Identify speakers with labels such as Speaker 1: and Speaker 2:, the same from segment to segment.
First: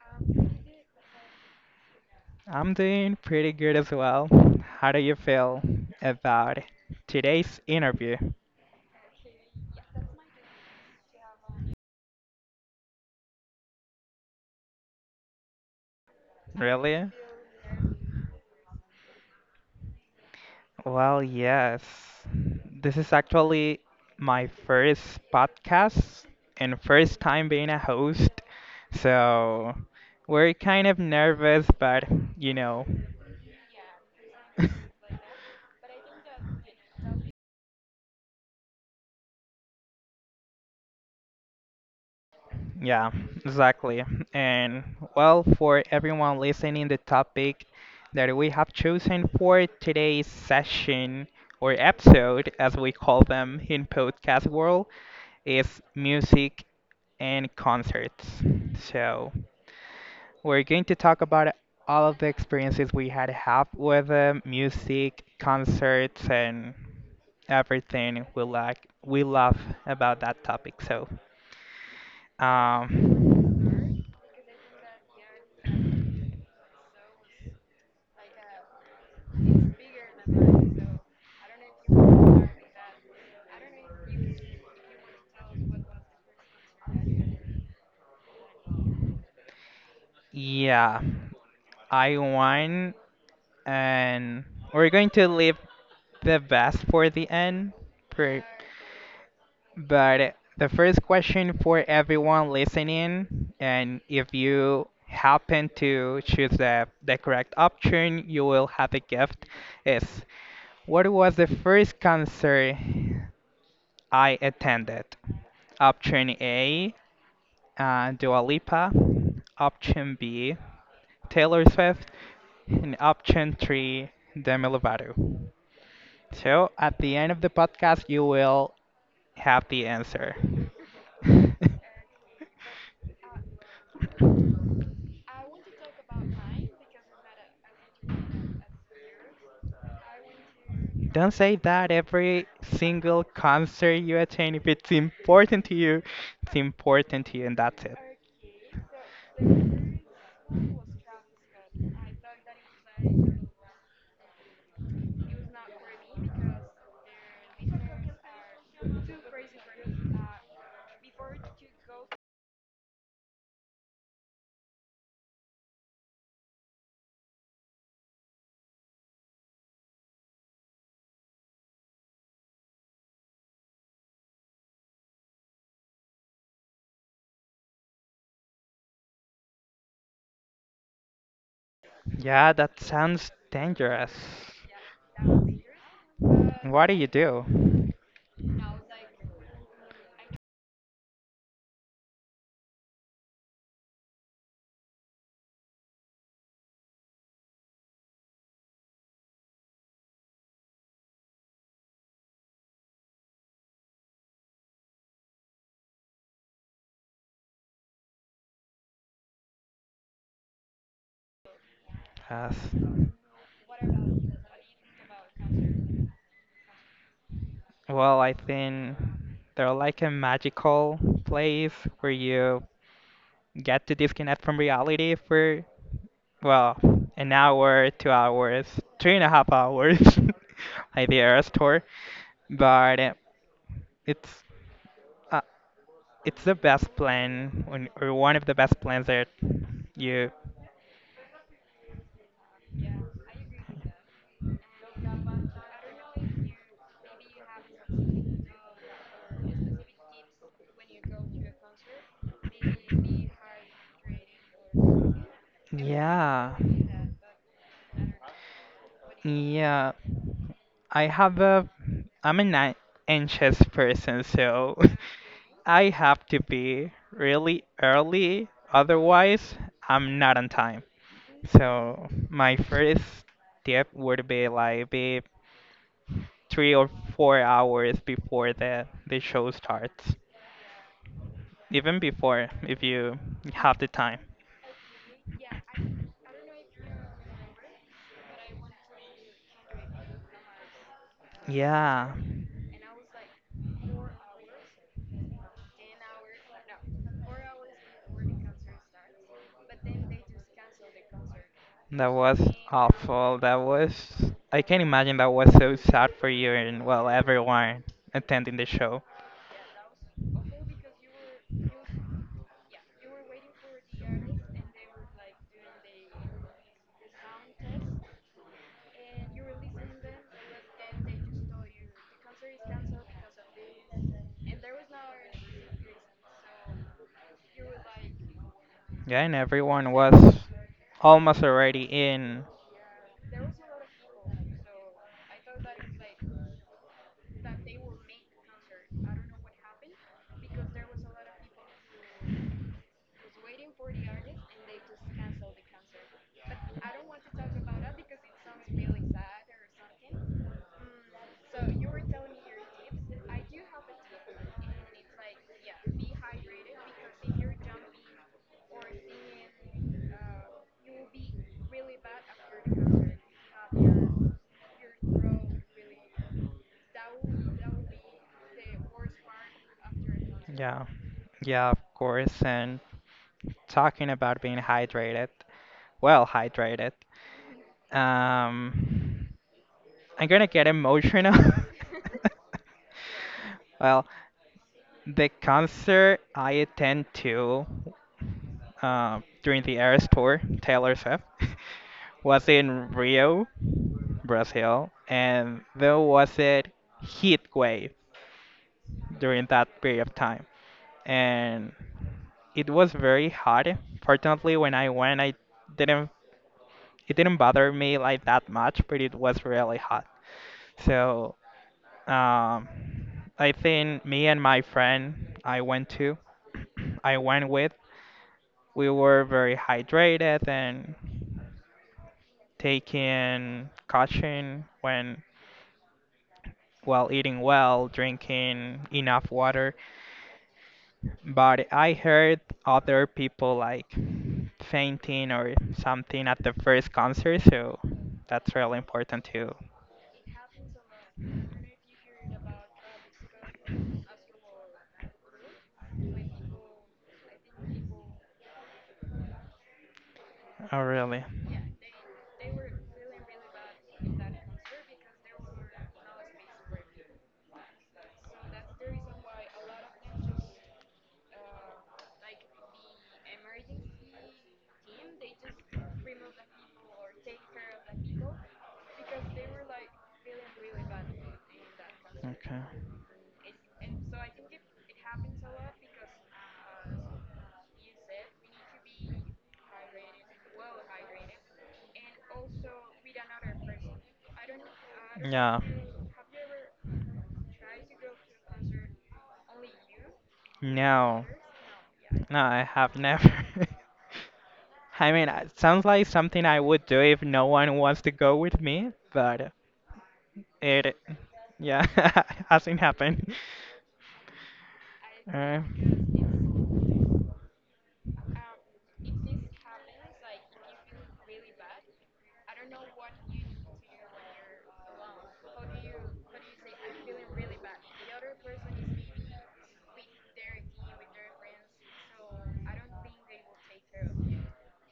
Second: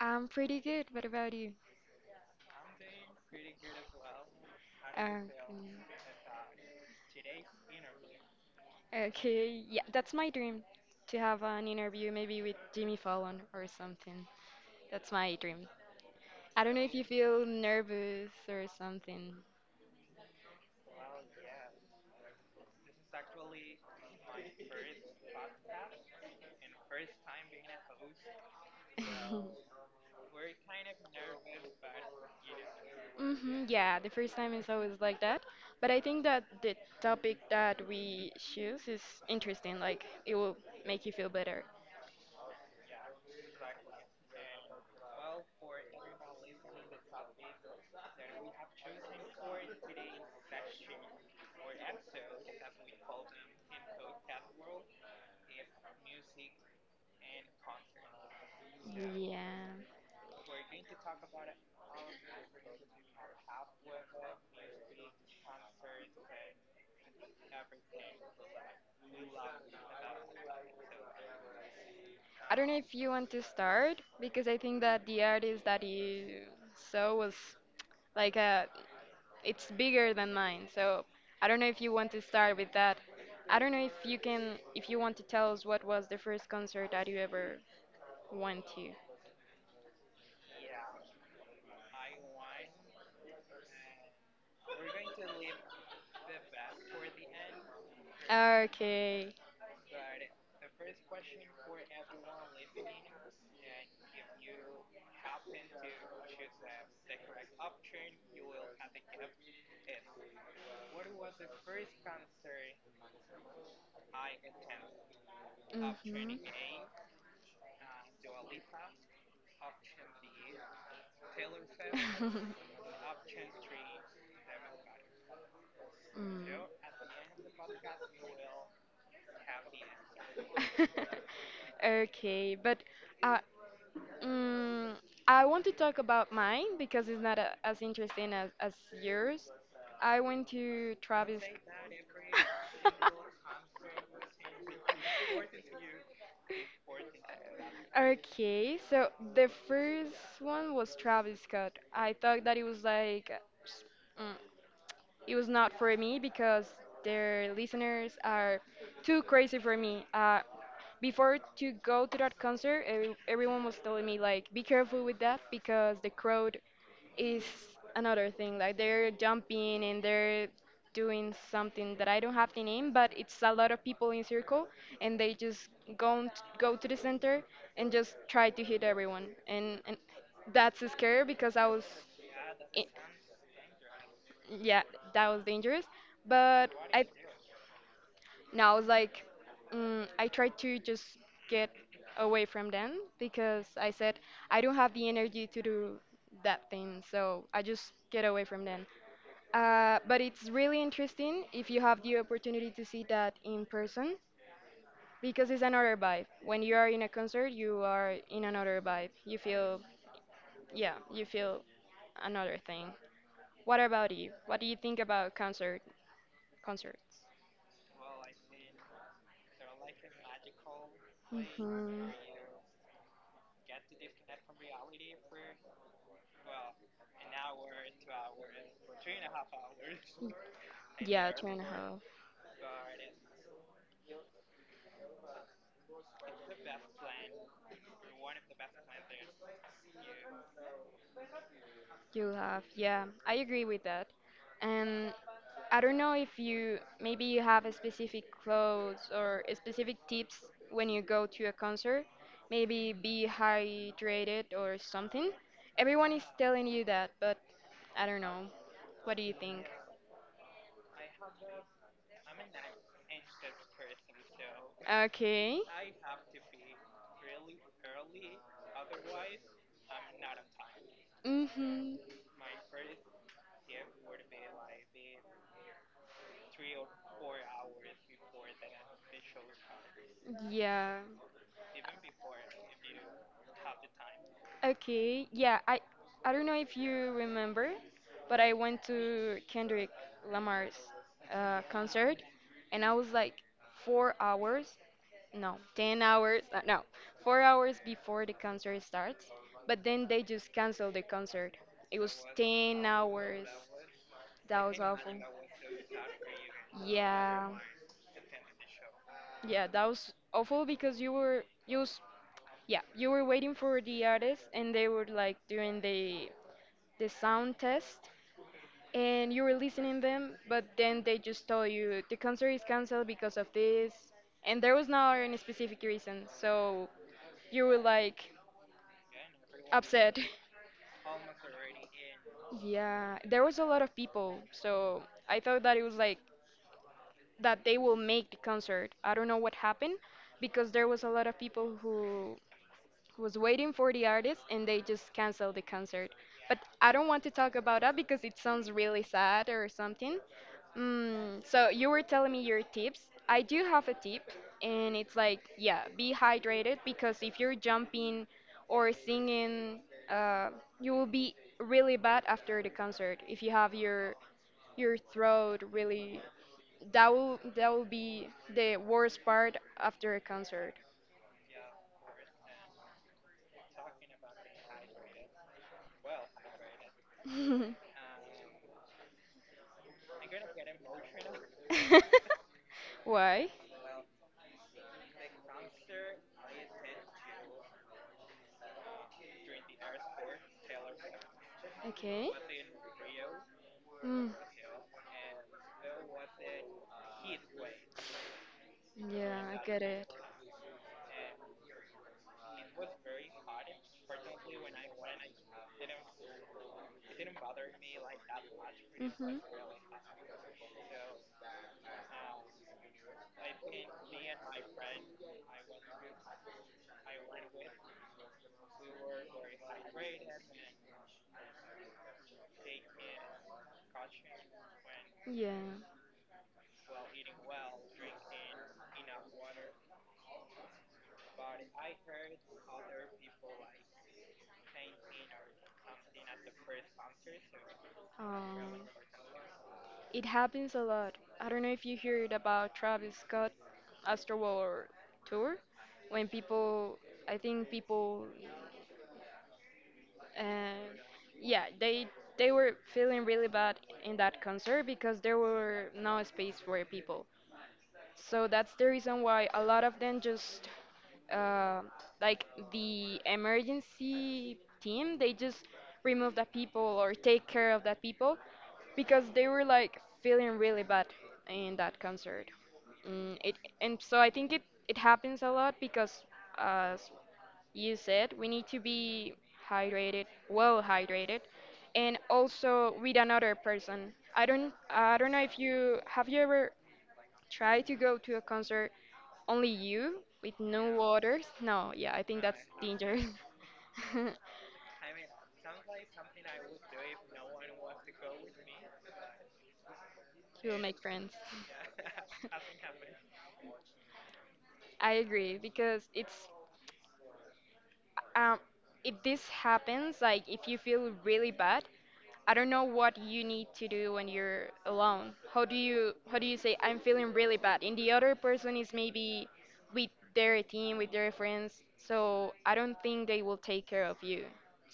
Speaker 1: I'm pretty good. What about you?
Speaker 2: I'm doing pretty good as well. How do you
Speaker 1: Okay.
Speaker 2: feel about today's interview?
Speaker 1: Okay, yeah, that's my dream to have an interview maybe with Jimmy Fallon or something. That's my dream. I don't know if you
Speaker 2: Really?
Speaker 1: feel nervous or something.
Speaker 2: Well, yes. This is actually my first podcast and first time being a host, so we're kind of nervous, but you know.
Speaker 1: Hmm, yeah, the first time is always like that. But I think that the topic that we choose is interesting. Like, it will make you feel better.
Speaker 2: Yeah, exactly. And well, for everyone listening, the topic that we have chosen for today's session or episode, as we call them in podcast world, is music and concerts. So
Speaker 1: Yeah.
Speaker 2: we're going to talk about all of the experiences we had have with music, concerts, and everything we love about that topic. So.
Speaker 1: I don't know if you want to
Speaker 2: Um,
Speaker 1: start because I think that the artist that you saw was like a, it's bigger than mine. So I don't know if you want to start with that. I don't know if you can, if you want to tell us what was the first concert that you ever went to.
Speaker 2: Yeah, I won, and we're going to leave the best for the end. per-
Speaker 1: Okay.
Speaker 2: But the first question for everyone listening, and if you happen to choose the correct option, you will have a gift, is what was the first concert I attended. Option
Speaker 1: Mhm.
Speaker 2: A, Dua Lipa. Option B, Taylor Swift. And option three, Demi Lovato.
Speaker 1: Mm.
Speaker 2: So at the end of the podcast, you will have the answer.
Speaker 1: Okay, but uh, Mm, I want to talk about mine because it's not a, as interesting as yours. I went to
Speaker 2: Don't
Speaker 1: Travis.
Speaker 2: say that every single concert you attend. If it's important to you, it's important to you, and that's it.
Speaker 1: Okay, so the first one was Travis Scott. I thought that it was like, mm, it was not for me because their listeners are too crazy for me. Before to go to that concert, everyone was telling me like, be careful with that because the crowd is another thing. Like they're jumping and they're doing something that I don't have the name, but it's a lot of people in circle, and they just go t- go to the center and just try to hit everyone, and that's scary because I was
Speaker 2: Yeah, that sounds dangerous.
Speaker 1: yeah, that was dangerous. But
Speaker 2: What do
Speaker 1: I
Speaker 2: you do?
Speaker 1: now it's like I tried to just get away from them because I said I don't have the energy to do that thing, so I just get away from them. But it's really interesting if you have the opportunity to see that in person because it's another vibe. When you are in a concert, you are in another vibe. You feel, yeah, you feel another
Speaker 2: Yes.
Speaker 1: thing. What about you? What do you think about concerts?
Speaker 2: Well, I think they're like a magical place
Speaker 1: Hmm.
Speaker 2: where you get to disconnect from reality for, well, an hour, 2 hours, 3.5 hours, like the
Speaker 1: Yeah, two
Speaker 2: Earth
Speaker 1: and a
Speaker 2: tour.
Speaker 1: half.
Speaker 2: But it's uh, it's the best plan when, or one of the best plans that you.
Speaker 1: You have, yeah, I agree with that. And I don't know if you maybe you have a specific clothes or a specific tips when you go to a concert. Maybe be hydrated or something. Everyone is
Speaker 2: Yeah,
Speaker 1: telling you that, but I don't know. What do you think?
Speaker 2: yeah, I have a I'm an anxious person, so
Speaker 1: Okay.
Speaker 2: I have to be really early, otherwise I'm not on time.
Speaker 1: Mhm.
Speaker 2: So my first tip would be like be 3 or 4 hours before the show starts.
Speaker 1: Yeah.
Speaker 2: Even before if you have the time.
Speaker 1: Okay, yeah, I don't know if you remember, but I went to Kendrick Lamar's
Speaker 2: Yeah.
Speaker 1: concert, and I was like 4 hours, no, 10 hours, no, 4 hours before the concert starts. But then they just canceled the concert. It
Speaker 2: That
Speaker 1: was
Speaker 2: was
Speaker 1: ten
Speaker 2: awful.
Speaker 1: hours.
Speaker 2: That was.
Speaker 1: That
Speaker 2: I
Speaker 1: was
Speaker 2: can
Speaker 1: awful.
Speaker 2: imagine that was so sad for you and, well,
Speaker 1: Yeah,
Speaker 2: everyone attending the show.
Speaker 1: yeah, that was awful because you were you was yeah you were waiting for the artist and they were like doing the sound test and you were listening them, but then they just told you the concert is canceled because of this and there was not any specific reason, so you were like
Speaker 2: Yeah, and everyone
Speaker 1: upset.
Speaker 2: was almost already in.
Speaker 1: Yeah, there was a lot of people, so I thought that it was like that they will make the concert. I don't know what happened because there was a lot of people who was waiting for the artist and they just canceled the concert. But I don't want to talk about that because it sounds really sad or something. Mm, so you were telling me your tips. I do have a tip, and it's like, yeah, be hydrated because if you're jumping or singing, uh, you will be really bad after the concert. If you have your throat really, that will be the worst part after a concert.
Speaker 2: Yeah, yeah, of course. And talking about being hydrated, well, hydrated. Um, I'm gonna get emotional.
Speaker 1: Why?
Speaker 2: Well, the concert I attend to. During the Eras tour, Taylor Swift
Speaker 1: Okay.
Speaker 2: was in Rio,
Speaker 1: Mm.
Speaker 2: Brazil, and there was a heat wave
Speaker 1: Yeah,
Speaker 2: during
Speaker 1: I
Speaker 2: that
Speaker 1: get it.
Speaker 2: period of time. And it was very hot. Fortunately, when I went, I didn't it didn't bother me like that much, but it
Speaker 1: Mm-hmm.
Speaker 2: was really hot. So um, I think me and my friend I went to, I went with, we were very hydrated and taking caution when
Speaker 1: Yeah.
Speaker 2: while eating well, drinking enough water. But I heard other people like fainting or something at the first concert, so that's really
Speaker 1: Um,
Speaker 2: important too.
Speaker 1: it happens a lot. I don't know if you heard about Travis Scott Astroworld tour when people I think people
Speaker 2: Oh,
Speaker 1: and
Speaker 2: really?
Speaker 1: yeah, they were feeling really bad in that concert because there were no space for people, so that's the reason why a lot of them just uh, like the emergency team they just remove the people or take care of the people because they were like feeling really bad in that concert.
Speaker 2: Okay.
Speaker 1: Mm, it and so i think it it happens a lot because as you said, we need to be hydrated, well hydrated, and also with another person. I don't know if
Speaker 2: Yeah.
Speaker 1: you have you ever tried to go to a concert only you with no
Speaker 2: No,
Speaker 1: waters? No, yeah, I
Speaker 2: no,
Speaker 1: think that's
Speaker 2: I have
Speaker 1: dangerous.
Speaker 2: never. I mean, it sounds like something I would do if no one wants to go with me, but
Speaker 1: You will make
Speaker 2: it,
Speaker 1: friends.
Speaker 2: yeah, hasn't happened.
Speaker 1: I agree
Speaker 2: Uh,
Speaker 1: because it's Um, if this happens, like if you feel really bad, I don't know what you need to do when you're alone. How do you say I'm feeling really bad? And the other person is maybe with their team, with their friends, so I don't think they will take care of you.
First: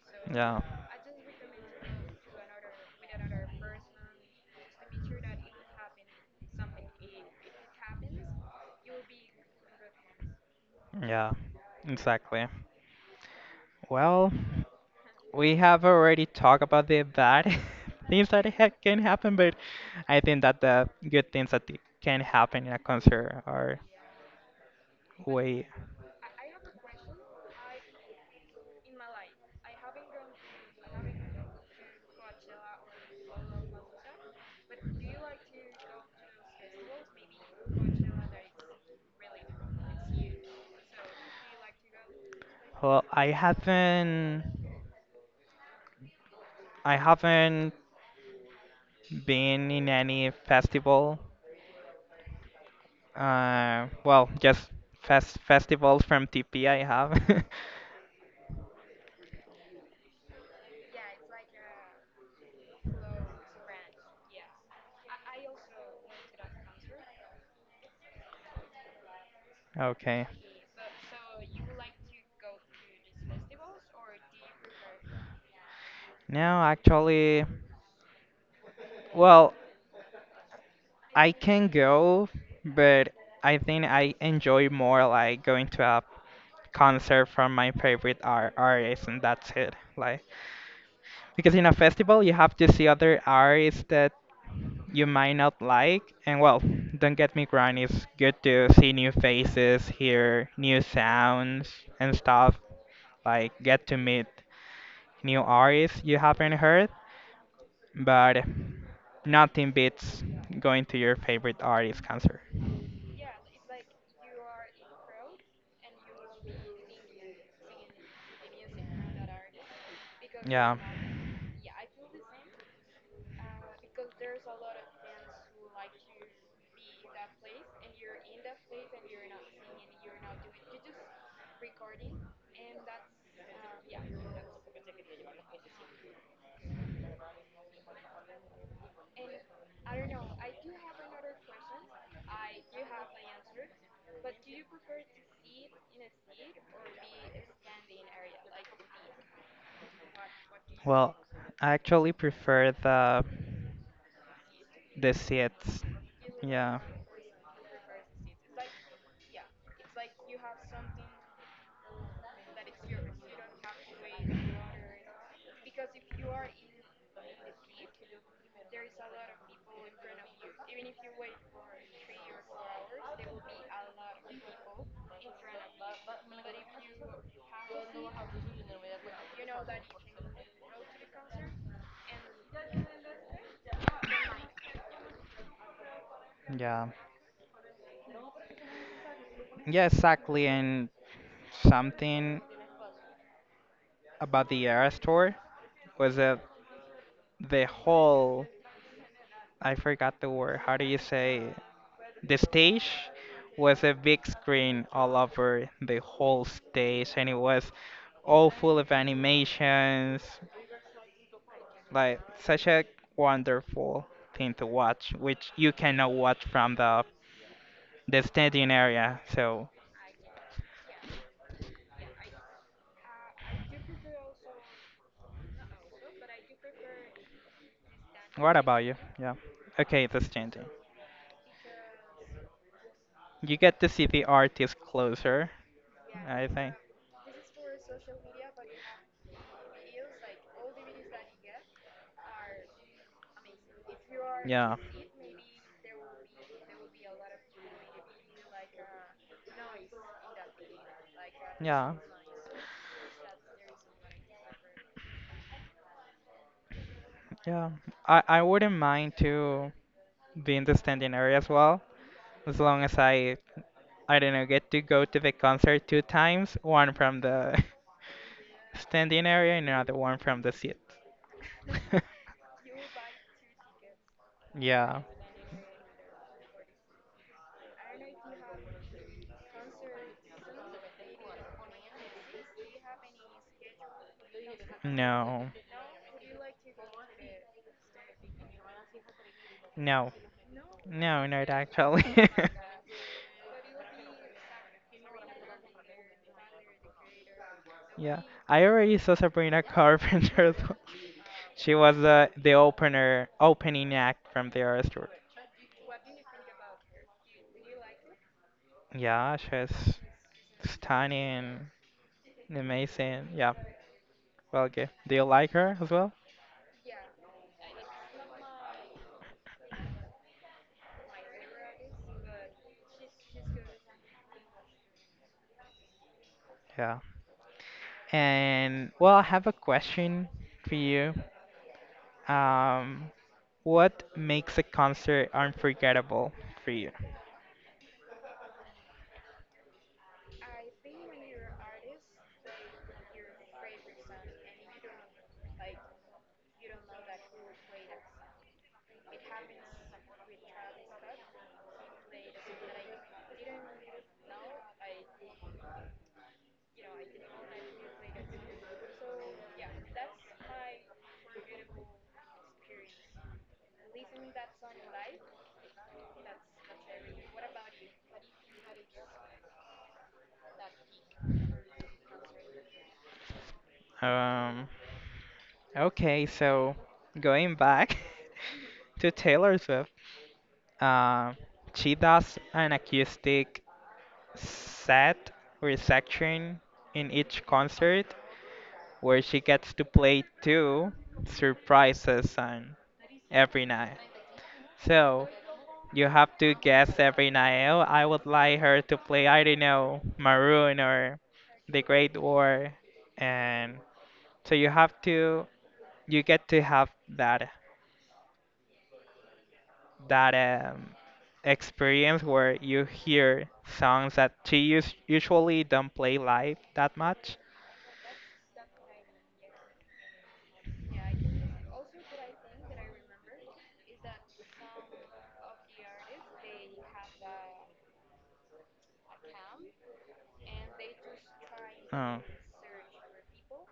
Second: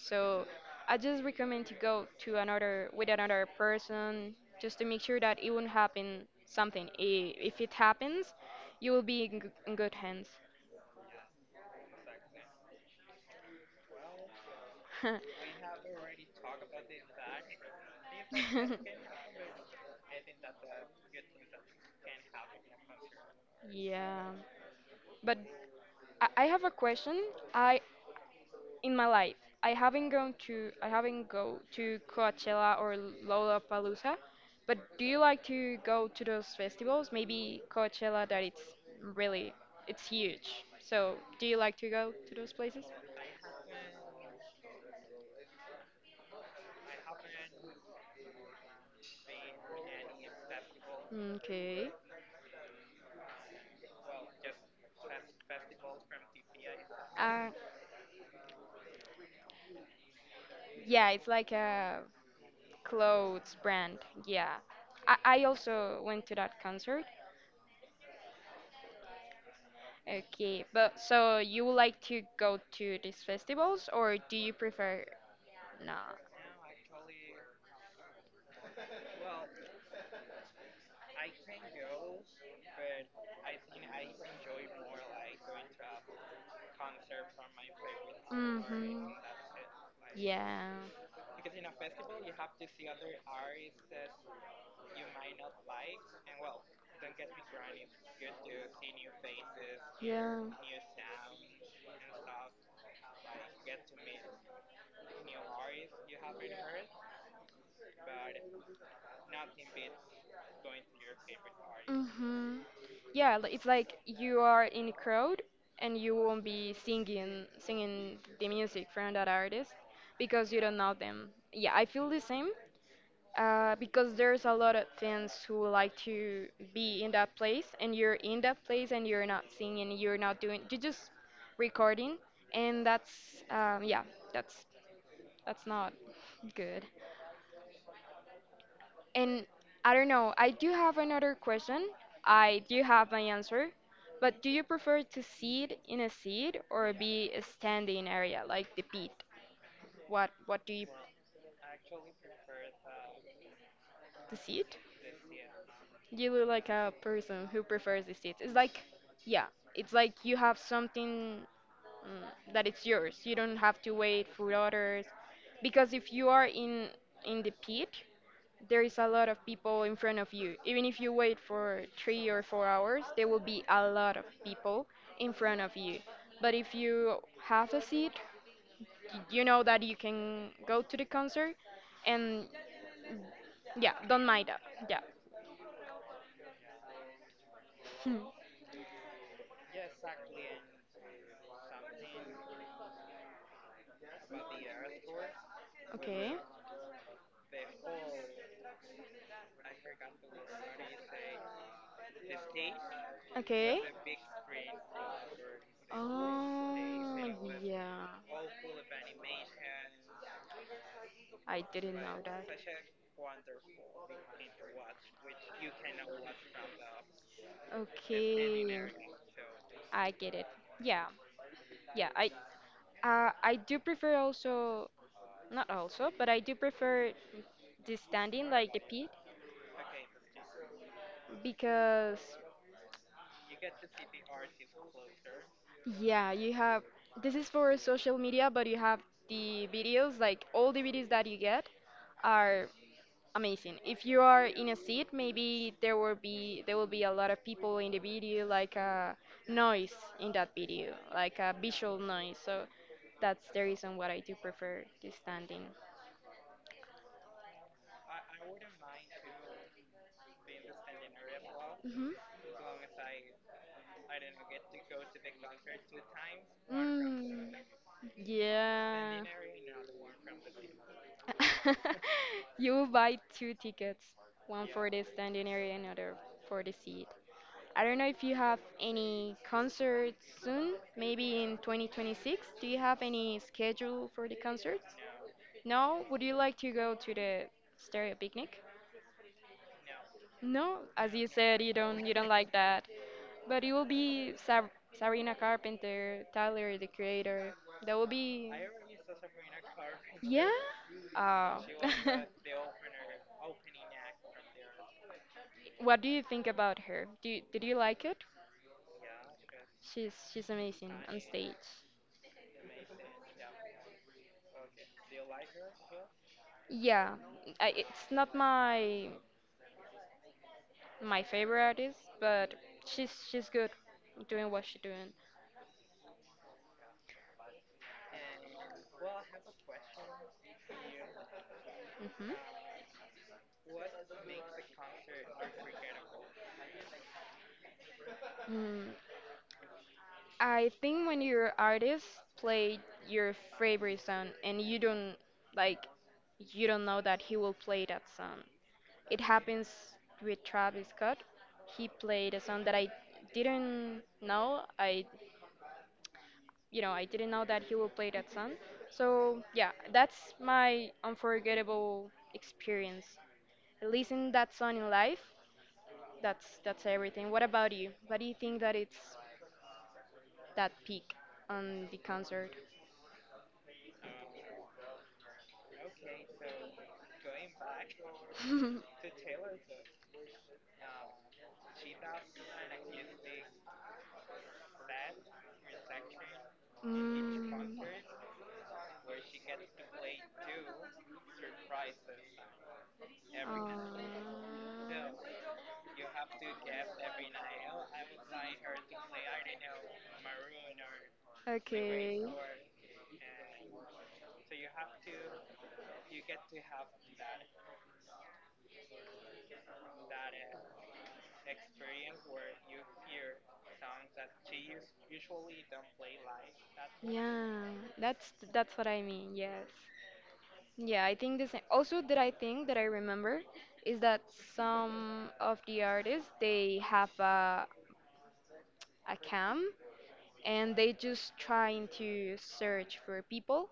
Speaker 1: So
Speaker 2: yeah,
Speaker 1: I just recommend to go to another with another person just to make sure that it won't happen something. If it happens, you will be in in good hands.
Speaker 2: yeah, exactly. Well. We have already talked about the bad things that ha can happen, but I think that the good things that can happen in a concert are
Speaker 1: Yeah, but
Speaker 2: way.
Speaker 1: I have a question. I In my life, I haven't go to Coachella or Lollapalooza, but do you like to go to those festivals? Maybe Coachella, that it's really, it's huge. So, do you like to go to those places?
Speaker 2: Well, I haven't been in any festival.
Speaker 1: Okay.
Speaker 2: Well, just festivals from TP I have.
Speaker 1: Uh, yeah, it's like a clothes brand. Yeah. I also went to that concert.
Speaker 2: Okay.
Speaker 1: Okay, but so you would like to go to these festivals or do you prefer no?
Speaker 2: No, actually, well, I can go, but I think I enjoy more like going to a concert from my favorite artist,
Speaker 1: Mm-hmm.
Speaker 2: and that's it. Like,
Speaker 1: Yeah.
Speaker 2: because in a festival you have to see other artists that you might not like, and well, don't get me wrong, it's good to see new faces,
Speaker 1: Yeah.
Speaker 2: hear new sounds and stuff. Like, get to meet new artists you haven't heard, but nothing beats going to your favorite artist concert.
Speaker 1: Mm-hmm. Yeah, it's like you are in a crowd and you won't be singing the music from that artist because you
Speaker 2: Yeah.
Speaker 1: don't know them. Yeah, I feel the same. Because there's a lot of fans who like to be in that place and you're in that place and you're not doing, you're just recording and that's um, yeah that's that's not good. And I don't know, I do have another question I do have my answer, but do you prefer to sit in a seat or be a standing area like the pit? What do you
Speaker 2: Well, I actually prefer the
Speaker 1: the seat
Speaker 2: the seats.
Speaker 1: You look like
Speaker 2: Yeah,
Speaker 1: a person who prefers the seats. It's like, yeah, it's like you have something, that it's yours. You don't have to wait for others, because if you are in the pit, there is a lot of people in front of you. Even if you wait for 3 or 4 hours, there will be a lot of people in front of you. But if you have a seat, you know that you can go to the concert, and yeah, don't mind that. Yeah.
Speaker 2: yeah, yeah, exactly. And something about the era Store was
Speaker 1: Okay.
Speaker 2: that the whole I forgot the word. How do you say the stage
Speaker 1: Okay.
Speaker 2: was a big screen all over the whole stage, and it
Speaker 1: Oh,
Speaker 2: was
Speaker 1: yeah.
Speaker 2: all full of animations.
Speaker 1: I didn't know
Speaker 2: Like
Speaker 1: that.
Speaker 2: such a wonderful thing to watch, which you cannot watch from the
Speaker 1: Okay.
Speaker 2: standing area. So
Speaker 1: I get it. Yeah. Yeah. I do prefer also, not also, but I do prefer the standing
Speaker 2: what
Speaker 1: like the
Speaker 2: about you?
Speaker 1: pit
Speaker 2: Yeah. Okay, the standing.
Speaker 1: because
Speaker 2: You get to see the artist closer,
Speaker 1: yeah,
Speaker 2: I
Speaker 1: you
Speaker 2: think.
Speaker 1: have, this is for social media, but you have the videos, like all the videos that you get are amazing. If you are in a
Speaker 2: Yeah.
Speaker 1: seat, maybe there will be a lot of people in the video, like a noise in that video, like a
Speaker 2: Yeah.
Speaker 1: visual noise. So that's the reason why I do prefer the standing.
Speaker 2: Yeah. I wouldn't mind to be in the standing area as well,
Speaker 1: Hmm.
Speaker 2: as long as I don't know, get to go to the concert two times, one from
Speaker 1: Mm,
Speaker 2: the
Speaker 1: yeah.
Speaker 2: standing area and another one from the seat.
Speaker 1: You buy two tickets, one for
Speaker 2: Yeah.
Speaker 1: the standing area, another for the seat. I don't know if you have any concerts soon, maybe in 2026. Do you have any schedule for the concerts?
Speaker 2: No.
Speaker 1: No? Would you like to go to the stereo picnic?
Speaker 2: No.
Speaker 1: No, as
Speaker 2: No,
Speaker 1: you
Speaker 2: not
Speaker 1: said, you
Speaker 2: actually.
Speaker 1: don't you don't like that, but it will be Sabrina Carpenter, Tyler the Creator. That will
Speaker 2: Yeah.
Speaker 1: be.
Speaker 2: I already saw Sabrina
Speaker 1: Yeah.
Speaker 2: Carpenter, though.
Speaker 1: Oh.
Speaker 2: She was the opener opening act from the Eras tour.
Speaker 1: What do you think about her? Did you like it?
Speaker 2: Yeah, she's
Speaker 1: She's amazing on stage.
Speaker 2: stunning, amazing. Yeah. Well, okay. Do you like her as well?
Speaker 1: Yeah, it's not my favorite artist, but she's good doing what she's doing.
Speaker 2: Yeah. And well, I have a question for you. Um, what makes a concert unforgettable for you?
Speaker 1: Hmm. I think when your artist play your favorite song and you don't like, you don't know that he will play that song. It happens with Travis Scott. He played a song that I didn't know. I You know, I didn't know that he will play that song. So, yeah, that's my unforgettable experience. Listen that song in live. That's everything. What about you? What do you think that it's that peak on the concert?
Speaker 2: Um, okay, so going back to Taylor Swift, um, she does an acoustic set or section in each
Speaker 1: Mm.
Speaker 2: concert where she gets to play two surprises on every night.
Speaker 1: Oh.
Speaker 2: So, you have to guess every night. Oh, I would like her to play, I don't know, Maroon or The Great
Speaker 1: Okay.
Speaker 2: War. And so you have to, you get to have that um, experience where you hear songs that she usually don't play live that much.
Speaker 1: Yeah, that's that's what I mean. Yes. Yeah, I think the same. Also, that I think that I remember is that some of the artists they have a cam and they just trying
Speaker 2: Oh.
Speaker 1: to search for people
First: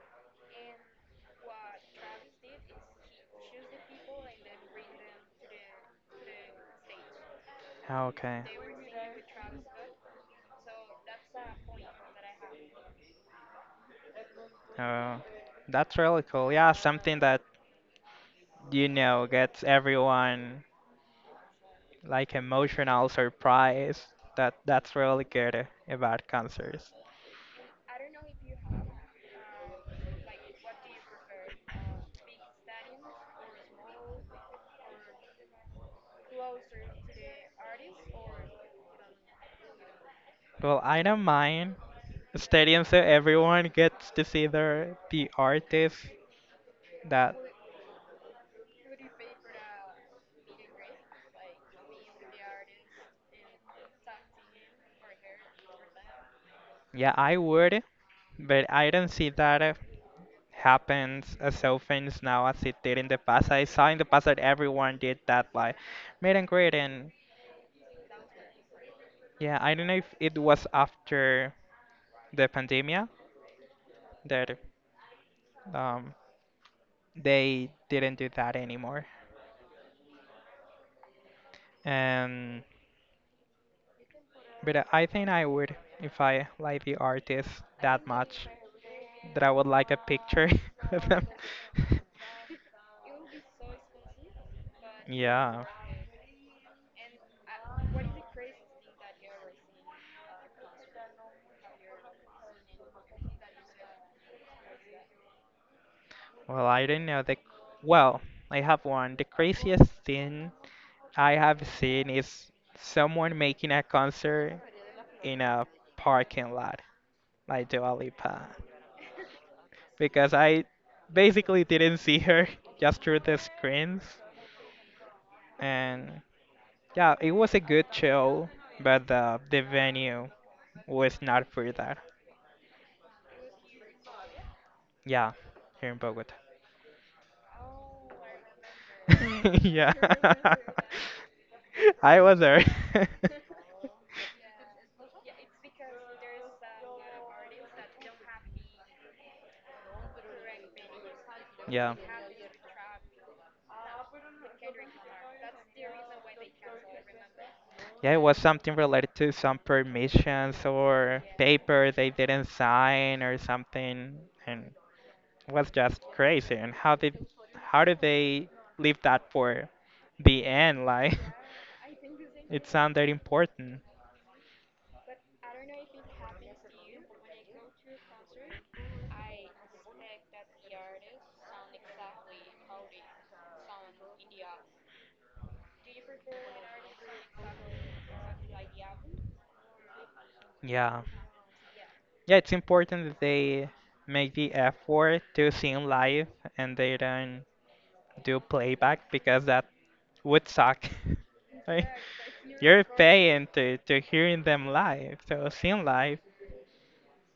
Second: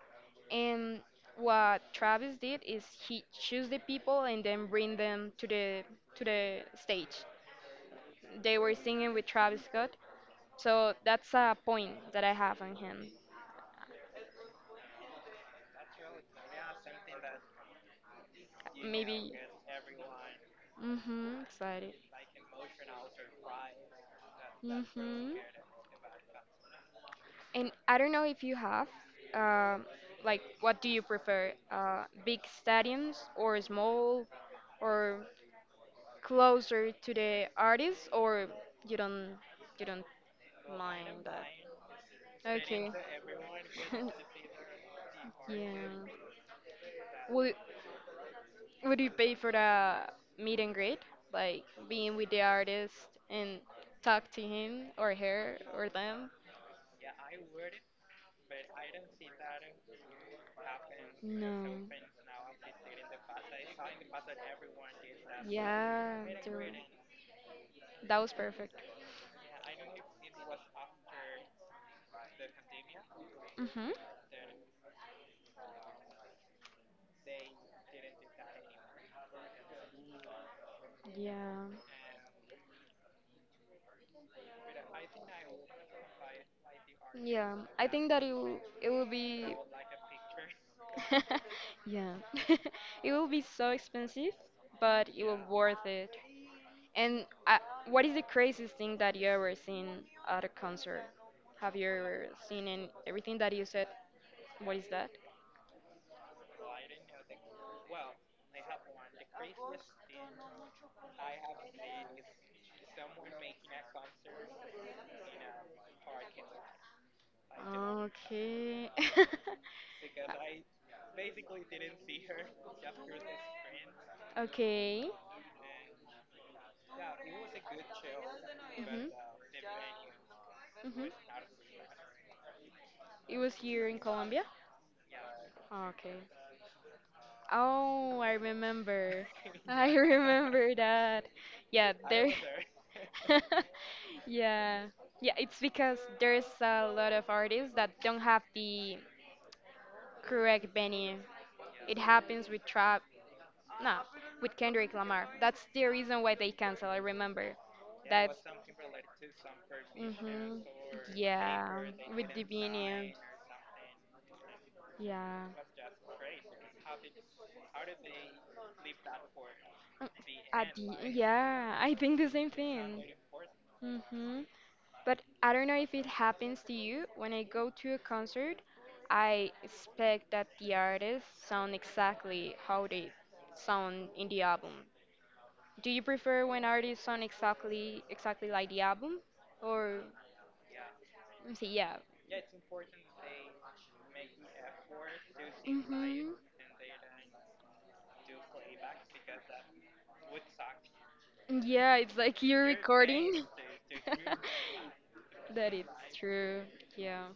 Speaker 1: and what Travis did is he choose the people and then bring them to the stage.
Speaker 2: Ah, okay.
Speaker 1: They were singing with Travis Scott, so that's a point that I have on him.
Speaker 2: Oh, that's really cool. Yeah, something that
Speaker 1: Maybe.
Speaker 2: gets everyone,
Speaker 1: Mhm. Excited.
Speaker 2: like, emotional surprise, that's really
Speaker 1: Mhm.
Speaker 2: good about concerts.
Speaker 1: And I don't know if you have, um, like, what do you prefer, big stadiums or small, or closer to the artist or you don't you don't
Speaker 2: Well, I
Speaker 1: mind
Speaker 2: don't
Speaker 1: that?
Speaker 2: mind stadiums
Speaker 1: Okay.
Speaker 2: so everyone gets to see the
Speaker 1: Yeah.
Speaker 2: artist. That,
Speaker 1: Would would you pay for the meet and greet? Like being with the artist and talk to him or her or them?
Speaker 2: yeah, I would, but I don't see that happens as
Speaker 1: No.
Speaker 2: often now as it did in the past. I saw in the past that everyone did that, like
Speaker 1: Yeah,
Speaker 2: meet and greet,
Speaker 1: dude.
Speaker 2: and
Speaker 1: That was perfect.
Speaker 2: yeah, I don't know if it was after the pandemic
Speaker 1: Mhm.
Speaker 2: that um they didn't do that anymore.
Speaker 1: Yeah.
Speaker 2: Um, but I think I would, if I like the artist
Speaker 1: Yeah, I
Speaker 2: that
Speaker 1: think that it
Speaker 2: much,
Speaker 1: will, it will
Speaker 2: that I
Speaker 1: be.
Speaker 2: would like a picture of them.
Speaker 1: Yeah, it will be so expensive, but it will
Speaker 2: Yeah.
Speaker 1: worth it. And what is the craziest thing that you ever seen at a concert? Have you ever seen and everything that you said? What is that?
Speaker 2: Well, I don't know the. Well, I have one. The craziest thing I have seen is someone making a concert in a parking lot, like Dua Lipa,
Speaker 1: Okay.
Speaker 2: because I basically didn't see her just through the screens,
Speaker 1: Okay.
Speaker 2: and yeah, it was a good show, but
Speaker 1: Mhm.
Speaker 2: the venue
Speaker 1: Mhm.
Speaker 2: was not for that.
Speaker 1: It was here in Colombia.
Speaker 2: Yeah, here in
Speaker 1: Okay.
Speaker 2: Bogota.
Speaker 1: Oh, I remember. I
Speaker 2: Yeah,
Speaker 1: remember that. Yeah,
Speaker 2: I
Speaker 1: there.
Speaker 2: was there.
Speaker 1: Yeah. Yeah, it's because there's a lot of artists that don't have the correct venue.
Speaker 2: Yeah.
Speaker 1: It happens with Trap, no, with Kendrick Lamar. That's the reason why they cancel, I remember.
Speaker 2: Yeah, it
Speaker 1: That
Speaker 2: was something related to some
Speaker 1: hmm
Speaker 2: permissions or
Speaker 1: Yeah,
Speaker 2: paper they
Speaker 1: with the
Speaker 2: didn't
Speaker 1: venue.
Speaker 2: sign or something, and
Speaker 1: Yeah.
Speaker 2: it was just crazy. And how did they leave that for the
Speaker 1: At
Speaker 2: end?
Speaker 1: the,
Speaker 2: Like,
Speaker 1: yeah, I think the same
Speaker 2: it
Speaker 1: thing.
Speaker 2: sounded important.
Speaker 1: Hmm. But I don't know if it happens to you. When I go to a concert, I expect that the artists sound exactly how they sound in the album. Do you prefer when artists sound exactly like the album, or
Speaker 2: Yeah.
Speaker 1: let me see, yeah?
Speaker 2: Yeah, it's important that they make the effort to sing live
Speaker 1: Hmm.
Speaker 2: and they don't do playback because that would suck. Like,
Speaker 1: Yeah, it's like you're
Speaker 2: you're
Speaker 1: recording.
Speaker 2: paying to hearing them live, so
Speaker 1: That is
Speaker 2: seeing live.
Speaker 1: true. Yeah.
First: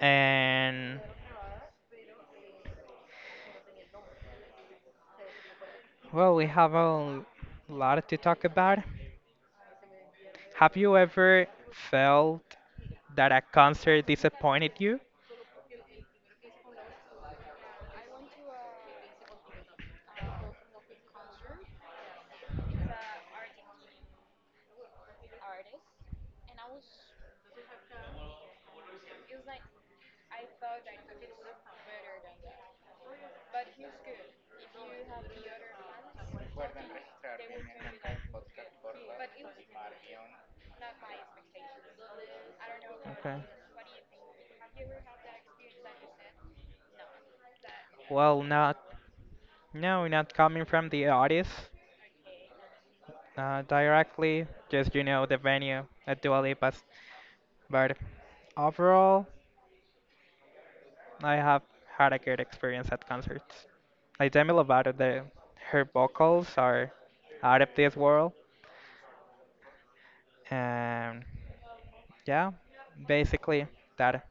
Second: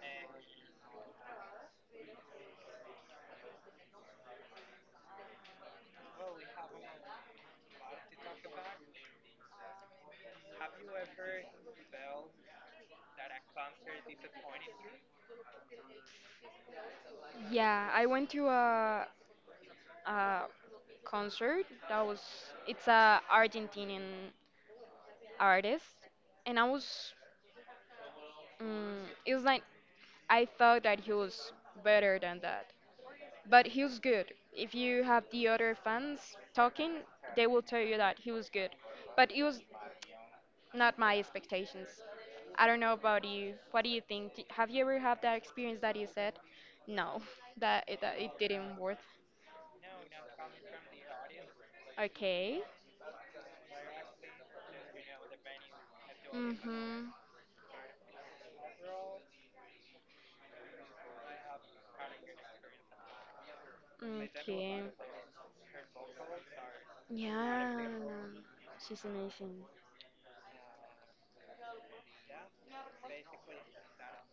Speaker 2: And well, we have a lot to talk about. Have you ever felt that a concert disappointed you?
Speaker 1: Yeah, I went to a concert that was it's a Argentinian artist and it was like I thought that he was better than that. But he was good. If you have the other fans talking, they will tell you that he was good. But it was not my expectations. I don't know about
Speaker 2: Okay.
Speaker 1: you. What do you think? Have you ever had that experience that you said, no, that it
Speaker 2: Well, not
Speaker 1: didn't work?
Speaker 2: no, not coming from the artist
Speaker 1: Okay.
Speaker 2: directly, just the venue at Dua Lipa's.
Speaker 1: Mm-hmm.
Speaker 2: But overall, I have had a great experience at concerts. Like Demi
Speaker 1: Okay.
Speaker 2: Lovato, her vocals are out of
Speaker 1: Yeah,
Speaker 2: this world,
Speaker 1: she's amazing.
Speaker 2: and yeah, basically that.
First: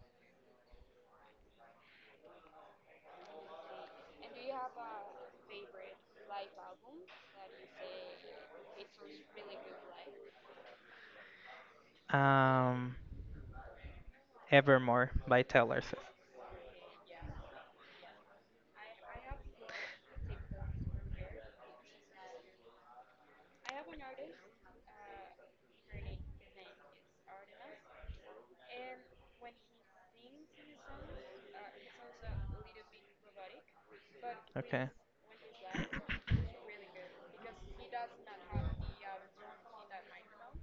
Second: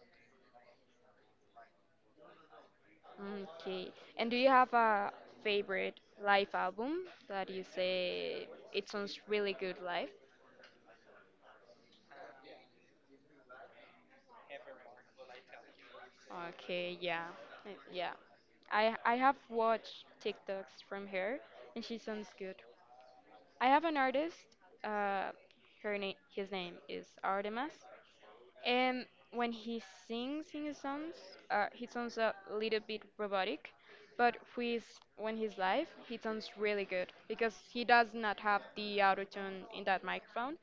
Speaker 1: Okay. And do you have a favorite live album that you say it sounds really good live?
Speaker 2: Um, Evermore by Taylor Swift.
Speaker 1: Okay, yeah, yeah. I have watched TikToks from her, and she sounds good. I have an artist. Uh, his name is Artemas, and when he sings in his songs, he sounds a little bit robotic, but with
Speaker 2: Okay.
Speaker 1: when he's live, he sounds really good because he does not have the auto tune in that microphone,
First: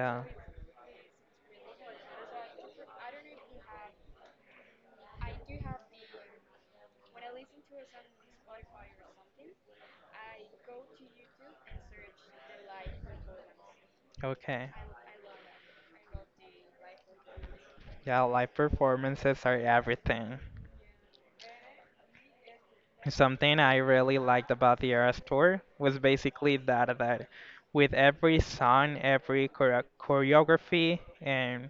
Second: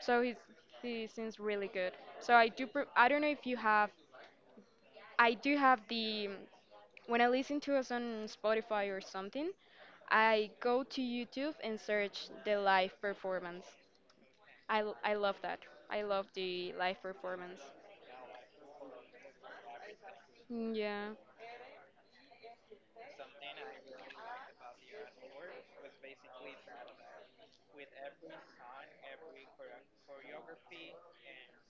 Speaker 1: so he sings really good. So I do. I don't know if you have. I do have the When I listen to us on Spotify or something, I go to YouTube and search the live performance.
Speaker 2: Okay.
Speaker 1: I love that. I love the live performance.
Speaker 2: Yeah, live performances are everything.
Speaker 1: Mm, yeah.
Speaker 2: Something I really liked about the Eras tour was basically that with every song, every choreography and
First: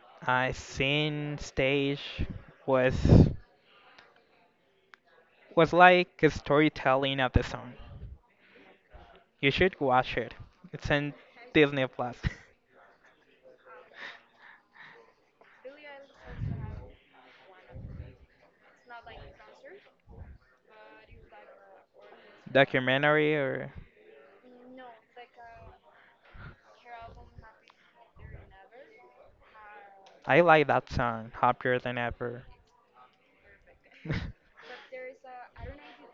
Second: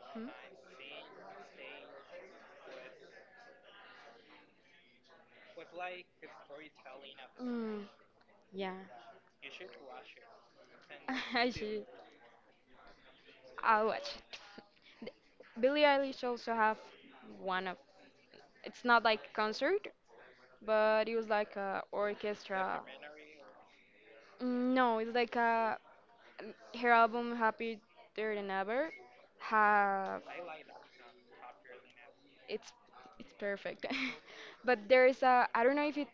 Speaker 1: Hmm?
Speaker 2: scene stage was was like a storytelling of the song.
Speaker 1: Mm, yeah.
Speaker 2: You should watch it. It's in
Speaker 1: I should.
Speaker 2: Disney Plus.
Speaker 1: I'll watch. Billie Eilish also have one of. It's not like concert, but it was like a orchestra.
Speaker 2: Documentary or?
Speaker 1: Mm, no, it's like a Her album Happier Than Ever have
Speaker 2: I like that song, Happier Than Ever.
Speaker 1: it's it's perfect. But there is a I don't know if it's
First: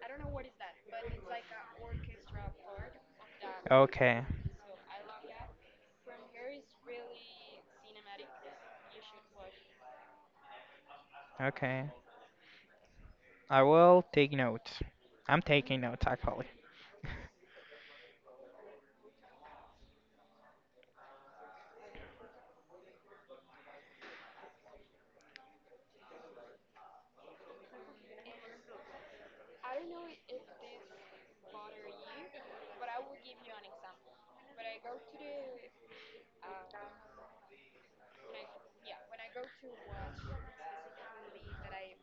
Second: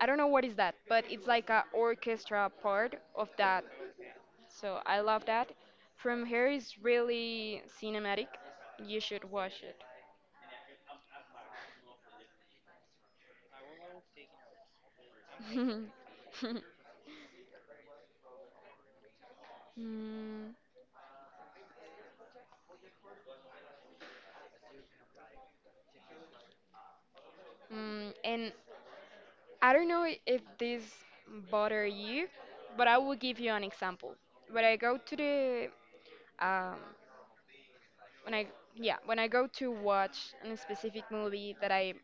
Speaker 1: I don't know what is that, but it's like a orchestra part of that.
Speaker 2: Okay,
Speaker 1: So I love that. From here is really cinematic. You should watch
Speaker 2: okay. I will take notes. I'm taking
Speaker 1: it.
Speaker 2: notes actually.
Speaker 1: Mm, and I don't know if this bother you, but I will give you an example. When I go to the um, when I yeah when I go to watch a specific movie that I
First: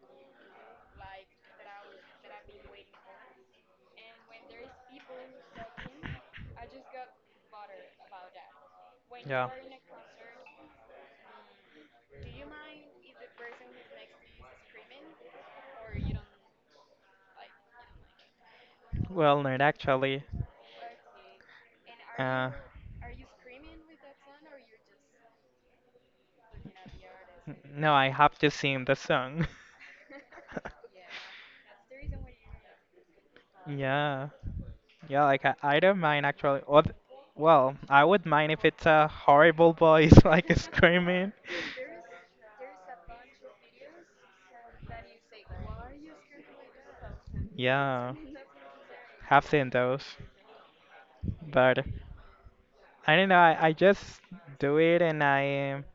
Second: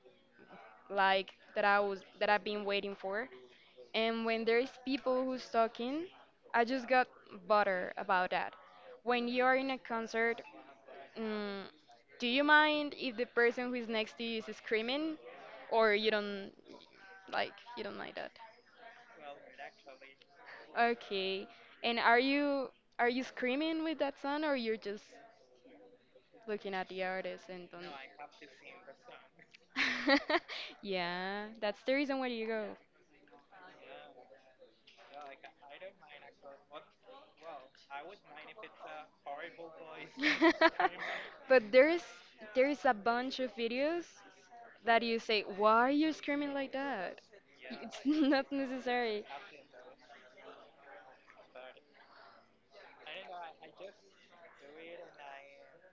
Speaker 1: like that I've been waiting for, and when there's people who's talking, I just got butter about that. When you
Speaker 2: Yeah.
Speaker 1: are in a concert, mm, do you mind if the person who is next to you is screaming, or you don't mind that?
Speaker 2: Well, not actually.
Speaker 1: Okay, and are
Speaker 2: Uh,
Speaker 1: you are you screaming with that song or you're just looking at the artist
Speaker 2: n-
Speaker 1: and don't.
Speaker 2: no, I have to sing the song.
Speaker 1: Yeah, that's the reason why you go.
Speaker 2: Yeah. Yeah, like I don't mind actually. Or, well, I would mind if it's a horrible voice like screaming.
Speaker 1: But there's a bunch of videos that you say, why are you screaming like that? It's
Speaker 2: Yeah,
Speaker 1: not necessary.
Speaker 2: have seen those, but I don't know. I just do it, and I um,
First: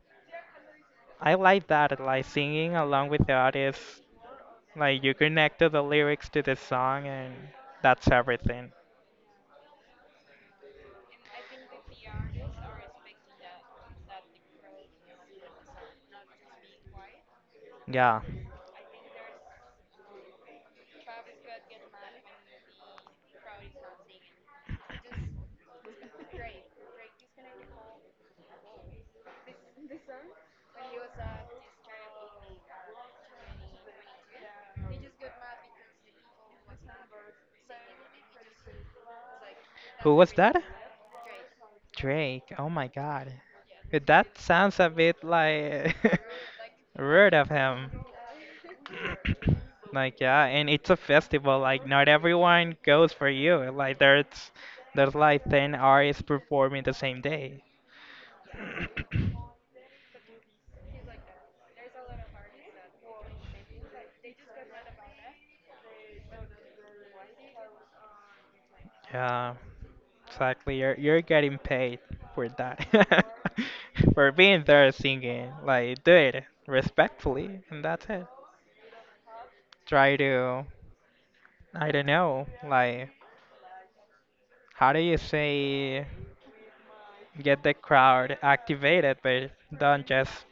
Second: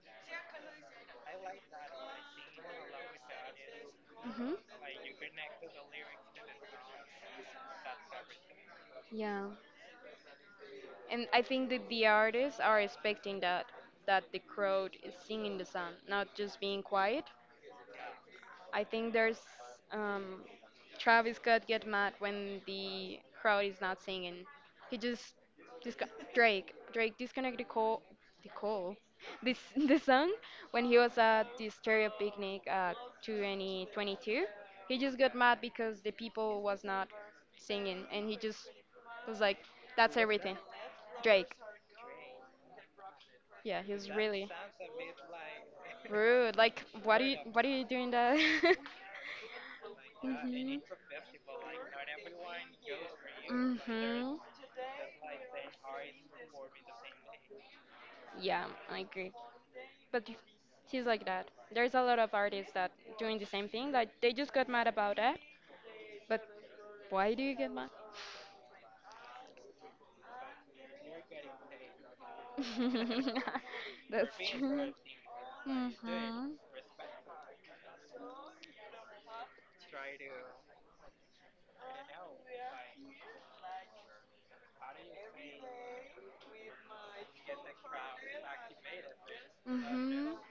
Speaker 2: I like that, like singing along with the artist.
Speaker 1: Hmm.
Speaker 2: Like you connect to the lyrics to the song, and that's everything.
Speaker 1: Yeah. And I think that the artists are expecting that the crowd is singing the song, not just being quiet.
Speaker 2: Yeah.
Speaker 1: I think there's um, Travis Scott get mad when the crowd is not singing. He just disco- Drake disconnected the call this the song when he was at the stereo picnic at 2022. He just got mad because the people was not singing, and he just was like,
Speaker 2: Who
Speaker 1: "That's
Speaker 2: was
Speaker 1: everything."
Speaker 2: that?
Speaker 1: Drake.
Speaker 2: Drake. Oh my God.
Speaker 1: Yeah, he was
Speaker 2: That
Speaker 1: really
Speaker 2: sounds a bit like
Speaker 1: rude. Like, what are
Speaker 2: rude
Speaker 1: you,
Speaker 2: of
Speaker 1: what are you
Speaker 2: him.
Speaker 1: doing that?
Speaker 2: Like yeah, and it's a festival. Like not everyone goes for you.
Speaker 1: Hmm.
Speaker 2: Like
Speaker 1: Hmm.
Speaker 2: there's like 10 artists performing the same day.
Speaker 1: Yeah, I agree. But he's like that. There's a lot of artists that doing the same thing. Like, they just got mad about that. But why do you get mad?
Speaker 2: Yeah, exactly. You're getting paid for that.
Speaker 1: That's
Speaker 2: For being there
Speaker 1: true.
Speaker 2: singing.
Speaker 1: Hmm.
Speaker 2: Like do it respectfully and that's it. Try to, I don't know, like, how do you say, get the crowd activated, but don't
Speaker 1: Hmm.
Speaker 2: just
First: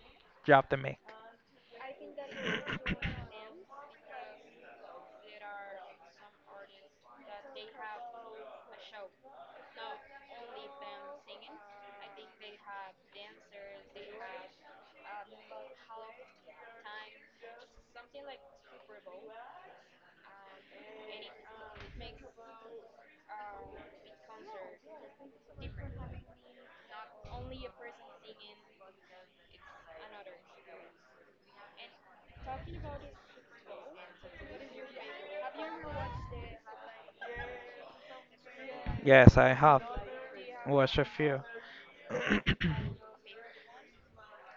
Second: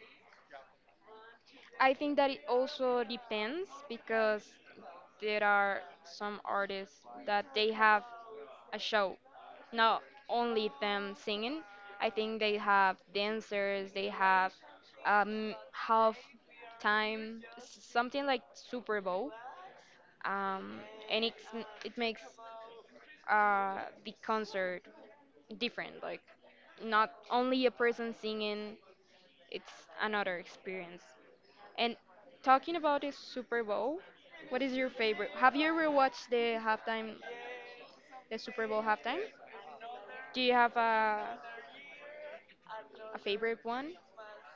Speaker 2: drop the mic.
Speaker 1: I think that it also depends because there are some artists that they have a show, not only them singing. I think they have dancers, they have half time, something like Super Bowl, um, and it makes uh, the concert different. Like not only a person singing, it's another experience. And talking about the Super Bowl, what is your favorite? Have you ever watched the halftime the Super Bowl halftime.
Speaker 2: Yes, I have
Speaker 1: Do you have
Speaker 2: watched a
Speaker 1: a,
Speaker 2: few.
Speaker 1: a favorite one?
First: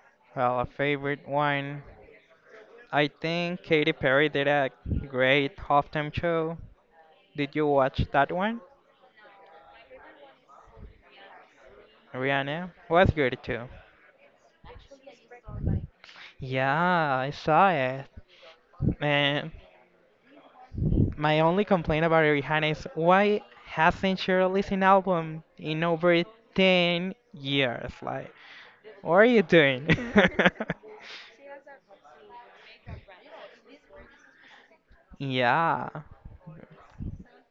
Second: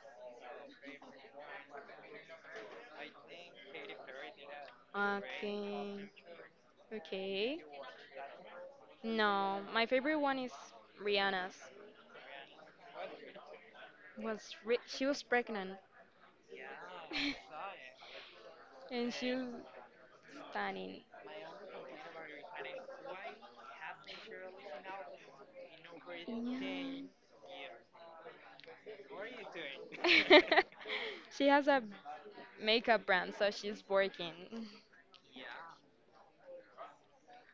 Speaker 2: Well, a favorite one. I think Katy Perry did a great
Speaker 1: Okay.
Speaker 2: halftime show. Did
Speaker 1: Okay.
Speaker 2: you watch that one?
Speaker 1: No, my favorite one is Rihanna's.
Speaker 2: Rihanna was good too.
Speaker 1: She was pregnant
Speaker 2: Yeah, I saw it.
Speaker 1: and she was
Speaker 2: Man,
Speaker 1: stunning.
Speaker 2: my only complaint about Rihanna is why hasn't she released an album in over
Speaker 1: Yeah.
Speaker 2: 10 years? Like, what are you doing?
Speaker 1: She has a makeup brand, so she's working.
Speaker 2: Yeah.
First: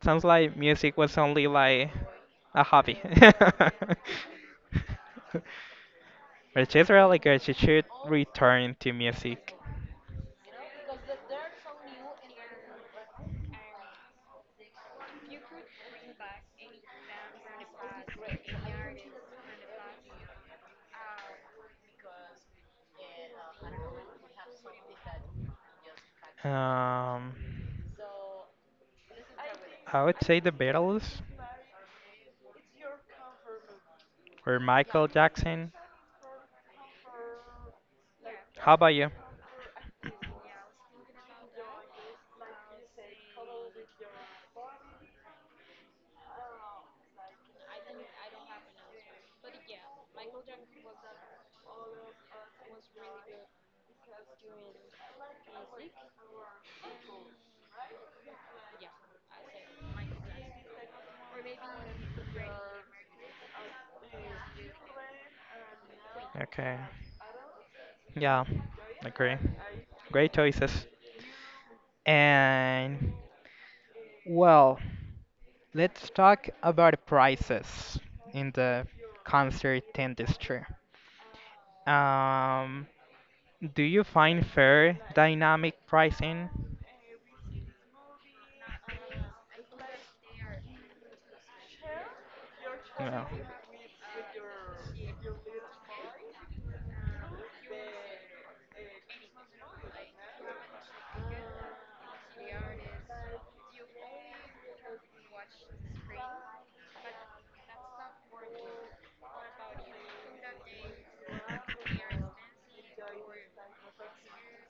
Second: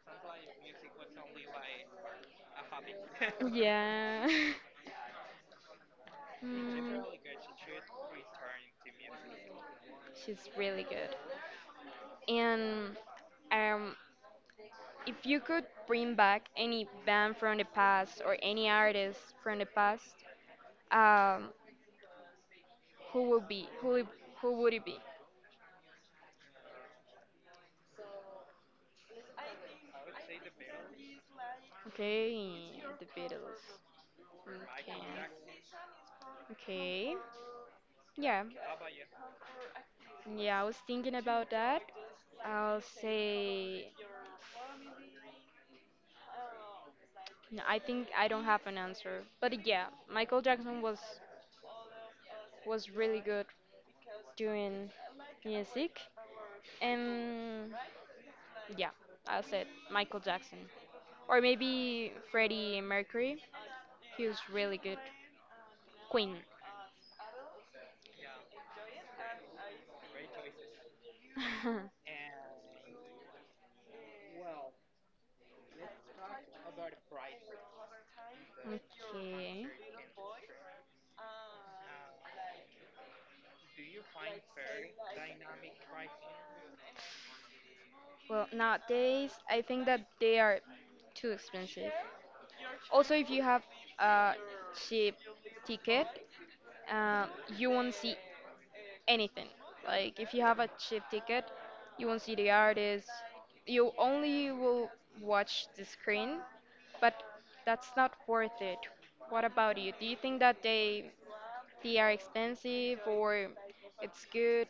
Speaker 2: Sounds like music was only like a hobby.
Speaker 1: Yeah.
Speaker 2: But she's
Speaker 1: Mm.
Speaker 2: really good. She should return to music.
Speaker 1: She's really good. And um, if you could bring back any band from the past or any artist from the past, um, who would be who would- who would it be?
Speaker 2: Um, I would say the Beatles
Speaker 1: Okay, the Beatles.
Speaker 2: or
Speaker 1: Okay.
Speaker 2: Michael Jackson.
Speaker 1: Okay. Yeah.
Speaker 2: How about you?
Speaker 1: Yeah, I was thinking about that. I'll say no, I think I don't have an answer. But yeah, Michael Jackson was really good doing music. And yeah, I said Michael Jackson. Or maybe Freddie Mercury. He was really good. Queen.
Speaker 2: Okay. Yeah, agree. Great choices. And well, let's talk about prices in the
Speaker 1: Okay.
Speaker 2: concert industry. Um, do you find fair dynamic pricing?
Speaker 1: Well, nowadays, I think that they are too expensive. Also,
Speaker 2: Well,
Speaker 1: if you have a cheap ticket, uh, you won't see anything. Like if you have a cheap ticket, you won't see the artist. You only will watch the screen, but that's not worth it. What about you? Do you think that they are expensive or it's good?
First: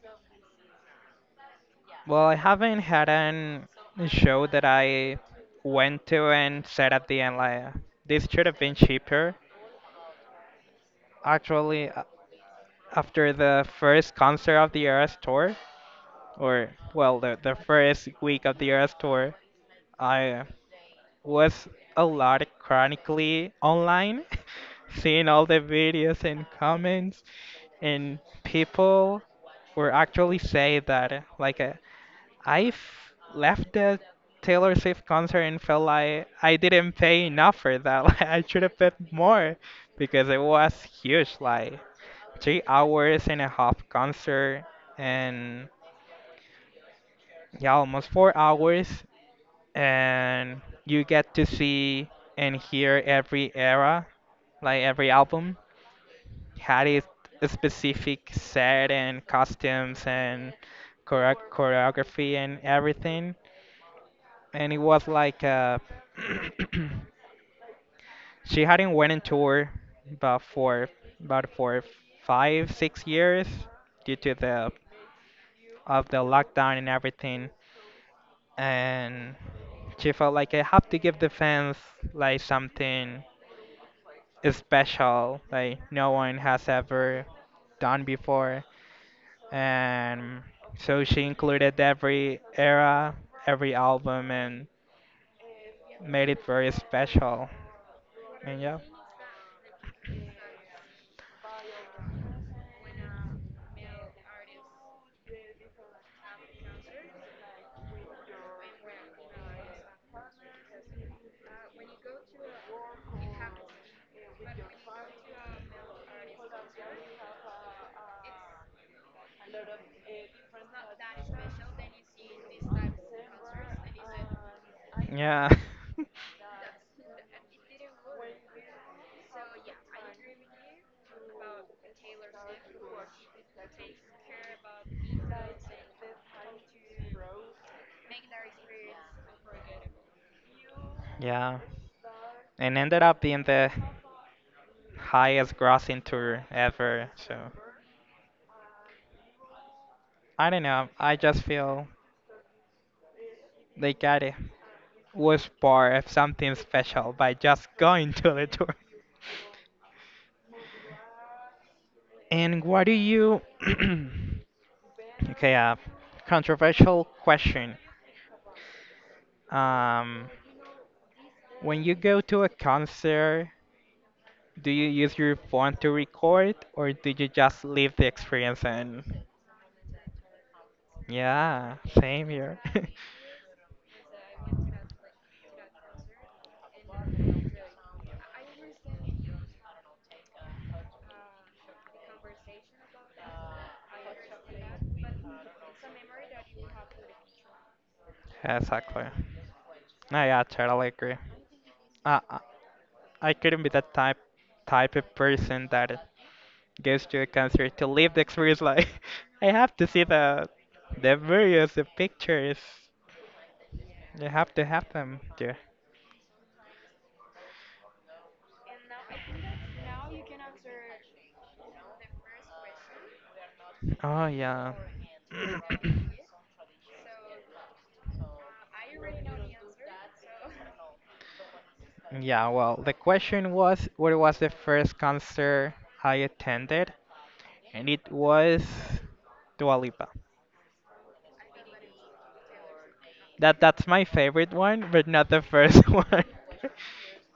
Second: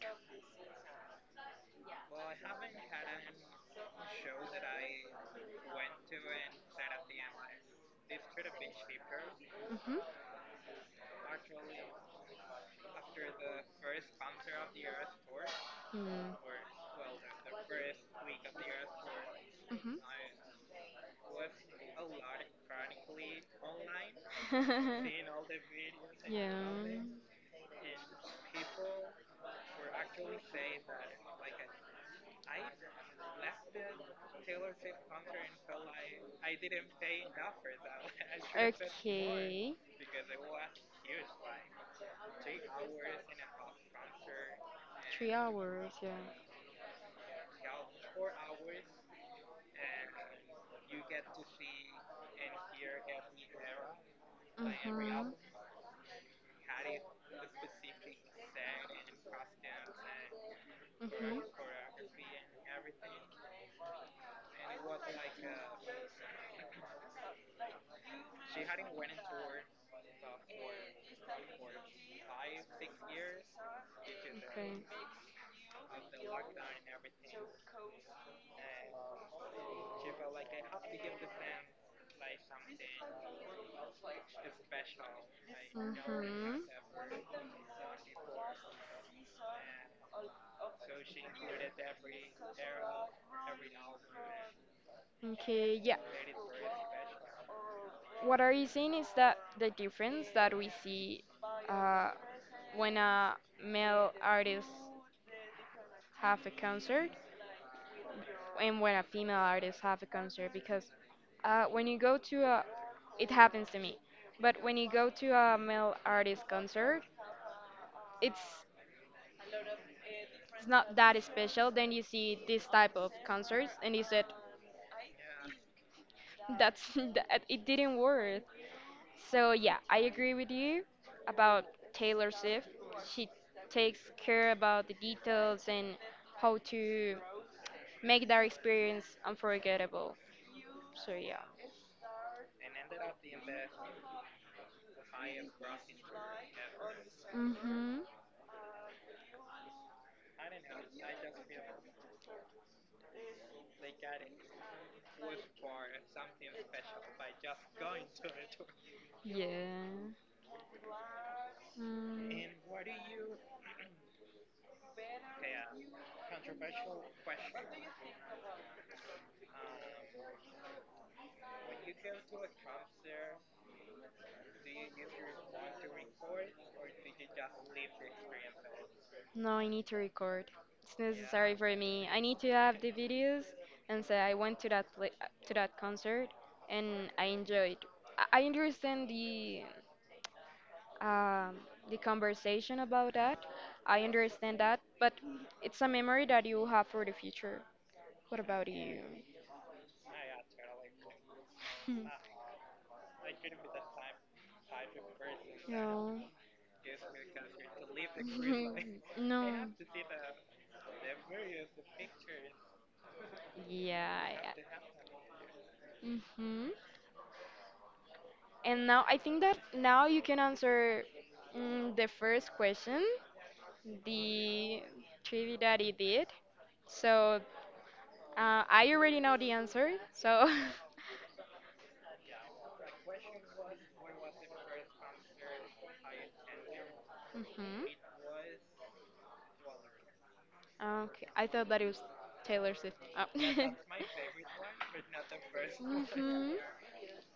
Speaker 2: well, I haven't had an show that I went to and said at the end like this should have been cheaper.
Speaker 1: Mhm.
Speaker 2: Actually, after the first concert of the Eras tour,
Speaker 1: Hmm.
Speaker 2: or well, the first week of the Eras tour, I was a lot chronically online,
Speaker 1: Mhm.
Speaker 2: seeing all the videos and comments, and people were actually say that like I've left the Taylor Swift concert and felt like I didn't pay enough
Speaker 1: Yeah.
Speaker 2: for that. Like I should have paid more
Speaker 1: Okay.
Speaker 2: because it was huge, like 3 hours and a half concert
Speaker 1: Three
Speaker 2: and
Speaker 1: hours, yeah.
Speaker 2: yeah, almost 4 hours and you get to see and hear every era, like every
Speaker 1: Mm-hmm.
Speaker 2: album had its specific set and costumes and
Speaker 1: Mm-hmm. Okay.
Speaker 2: choreography and everything. And it was like she hadn't went on tour about for about for 5 6 years due to the of the lockdown and everything and she felt like I have to give the fans like something special, like no one
Speaker 1: Mm-hmm.
Speaker 2: has ever done before. And so she included every era, every album, and
Speaker 1: Okay, yeah.
Speaker 2: made it very special.
Speaker 1: What are
Speaker 2: And
Speaker 1: you
Speaker 2: yeah,
Speaker 1: saying is that the difference that we see uh, when a male artist have a concert and when a female artist have a concert, because when you go to a it happens to me, but when you go to a male artist concert, it's it's not that special. Then you see this type of concerts and you said
Speaker 2: yeah,
Speaker 1: that's that it didn't work. So yeah, I agree with you about Taylor Swift. She takes care about the details and how to make that experience unforgettable. So yeah.
Speaker 2: yeah. And ended up being the highest grossing tour ever. So
Speaker 1: Mhm.
Speaker 2: I don't know, I just feel they got it. Was part of something special by just going to the tour.
Speaker 1: Yeah.
Speaker 2: And
Speaker 1: Mm,
Speaker 2: what do you. Okay, controversial question. Um, when you go to a concert, do you use your phone to record or do you just live the experience and
Speaker 1: no, I need to record. It's necessary for
Speaker 2: yeah,
Speaker 1: me. I
Speaker 2: same
Speaker 1: need to
Speaker 2: here.
Speaker 1: have the videos and say I went to that pla to that concert and I enjoyed. I understand um, the conversation about that. I understand that, but it's a memory that you have for the future. What
Speaker 2: Yeah,
Speaker 1: about you?
Speaker 2: exactly. No, yeah, I totally agree. I, I I couldn't be that type of person that
Speaker 1: No.
Speaker 2: goes to a concert to live the experience. Like, I
Speaker 1: No.
Speaker 2: have to see the videos, the pictures. You have
Speaker 1: Yeah.
Speaker 2: to have them there.
Speaker 1: Mm-hmm. And now I think that now you can answer the first question,
Speaker 2: Oh yeah.
Speaker 1: the trivia that he did. So I already know the answer. So
Speaker 2: Yeah, well, the question was what was the first concert I attended,
Speaker 1: Mhm.
Speaker 2: and it was Dua Lipa.
Speaker 1: Okay, I thought that it was Taylor Swift. Oh.
Speaker 2: That's my favorite one, but not the first one.
Speaker 1: Mhm.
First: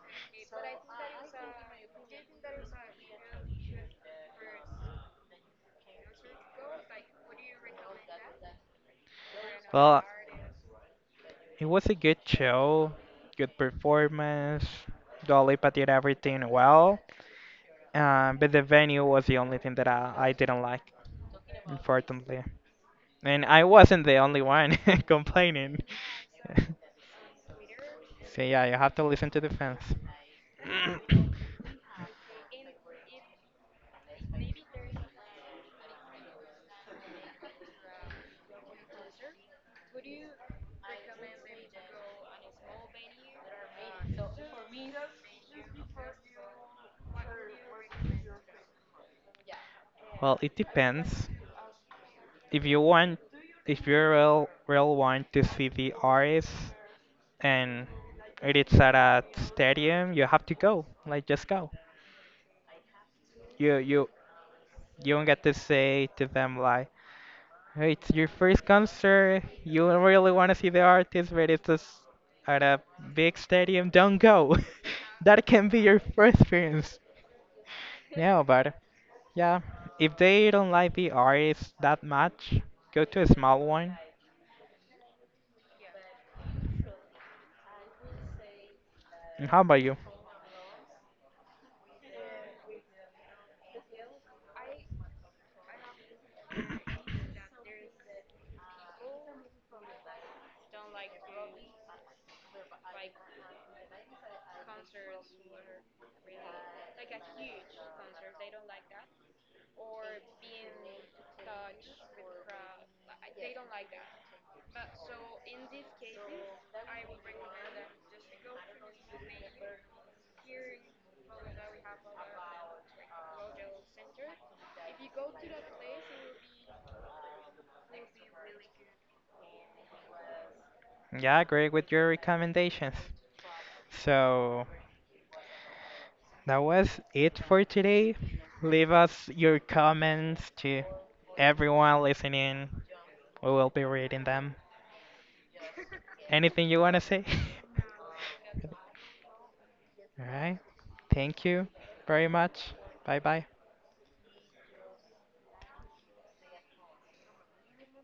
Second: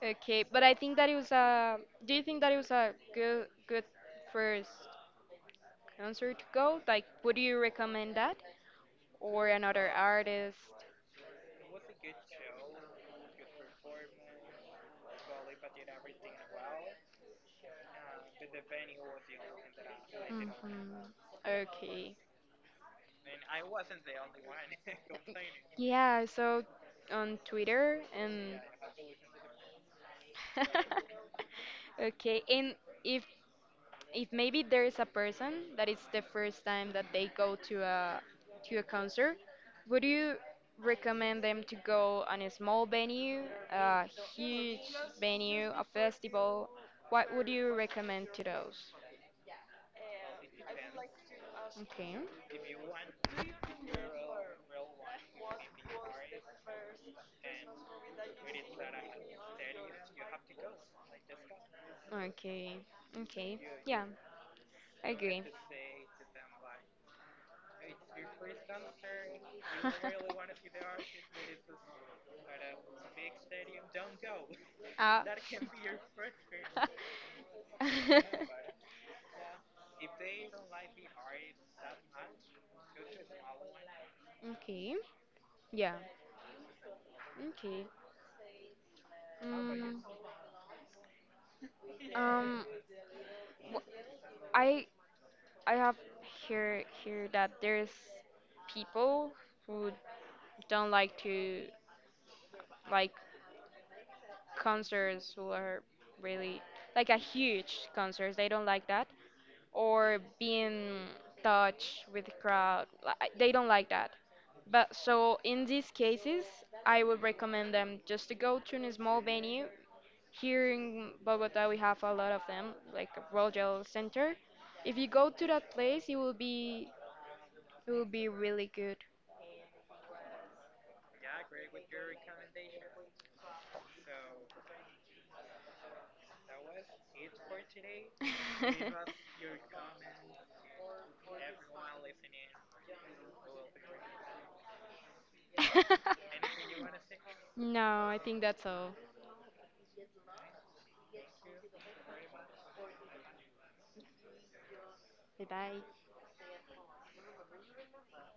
Speaker 1: Okay, but I think that it was a. Do you think that it was a good first concert to go? Like, would you recommend that or another
Speaker 2: Well,
Speaker 1: artist?
Speaker 2: it was a good show, good performance. Dua Lipa did everything well, but the venue was the only thing that I didn't like,
Speaker 1: Hmm. Okay.
Speaker 2: unfortunately. And I wasn't the only one complaining.
Speaker 1: Yeah, so on Twitter
Speaker 2: So
Speaker 1: and
Speaker 2: yeah, you have to listen to the fans.
Speaker 1: okay, and if if maybe there is a person that it's the first time that they go to a concert, would you recommend them to go on a small venue, a huge venue, a festival? What would you recommend to those?
Speaker 2: Well, it depends.
Speaker 1: Okay.
Speaker 2: If you want, if you real want to see the artist and it is at a stadium, you have to go. Like, just go.
Speaker 1: Okay. Okay.
Speaker 2: You
Speaker 1: Yeah,
Speaker 2: you
Speaker 1: I
Speaker 2: you don't get
Speaker 1: agree.
Speaker 2: to say to them like, "Hey, it's your first concert. You don't really want to see the artist, but it's just at a big stadium. Don't go."
Speaker 1: Ah.
Speaker 2: That can be your first experience. No, but yeah, if they don't like the artist that much, go to a small one.
Speaker 1: Okay. Yeah. Okay.
Speaker 2: And how about you?
Speaker 1: Mm, um, wh- I I have hear that there's people who don't like to like concerts who are really like a huge concerts. They don't like that. Or being touched with the crowd. They don't like that. But so in these cases, I would recommend them just to go to a small venue. Here in Bogota, we have a lot of them, like Royal Center. If you go to that place, it will be really good.
Speaker 2: Yeah, I agree with your recommendations. So that was it for today. Leave us your comments to everyone listening. We will be reading them. Anything you want to say?
Speaker 1: No, I think that's all.
Speaker 2: All right. Thank you very much. Bye bye.
Speaker 1: Bye bye.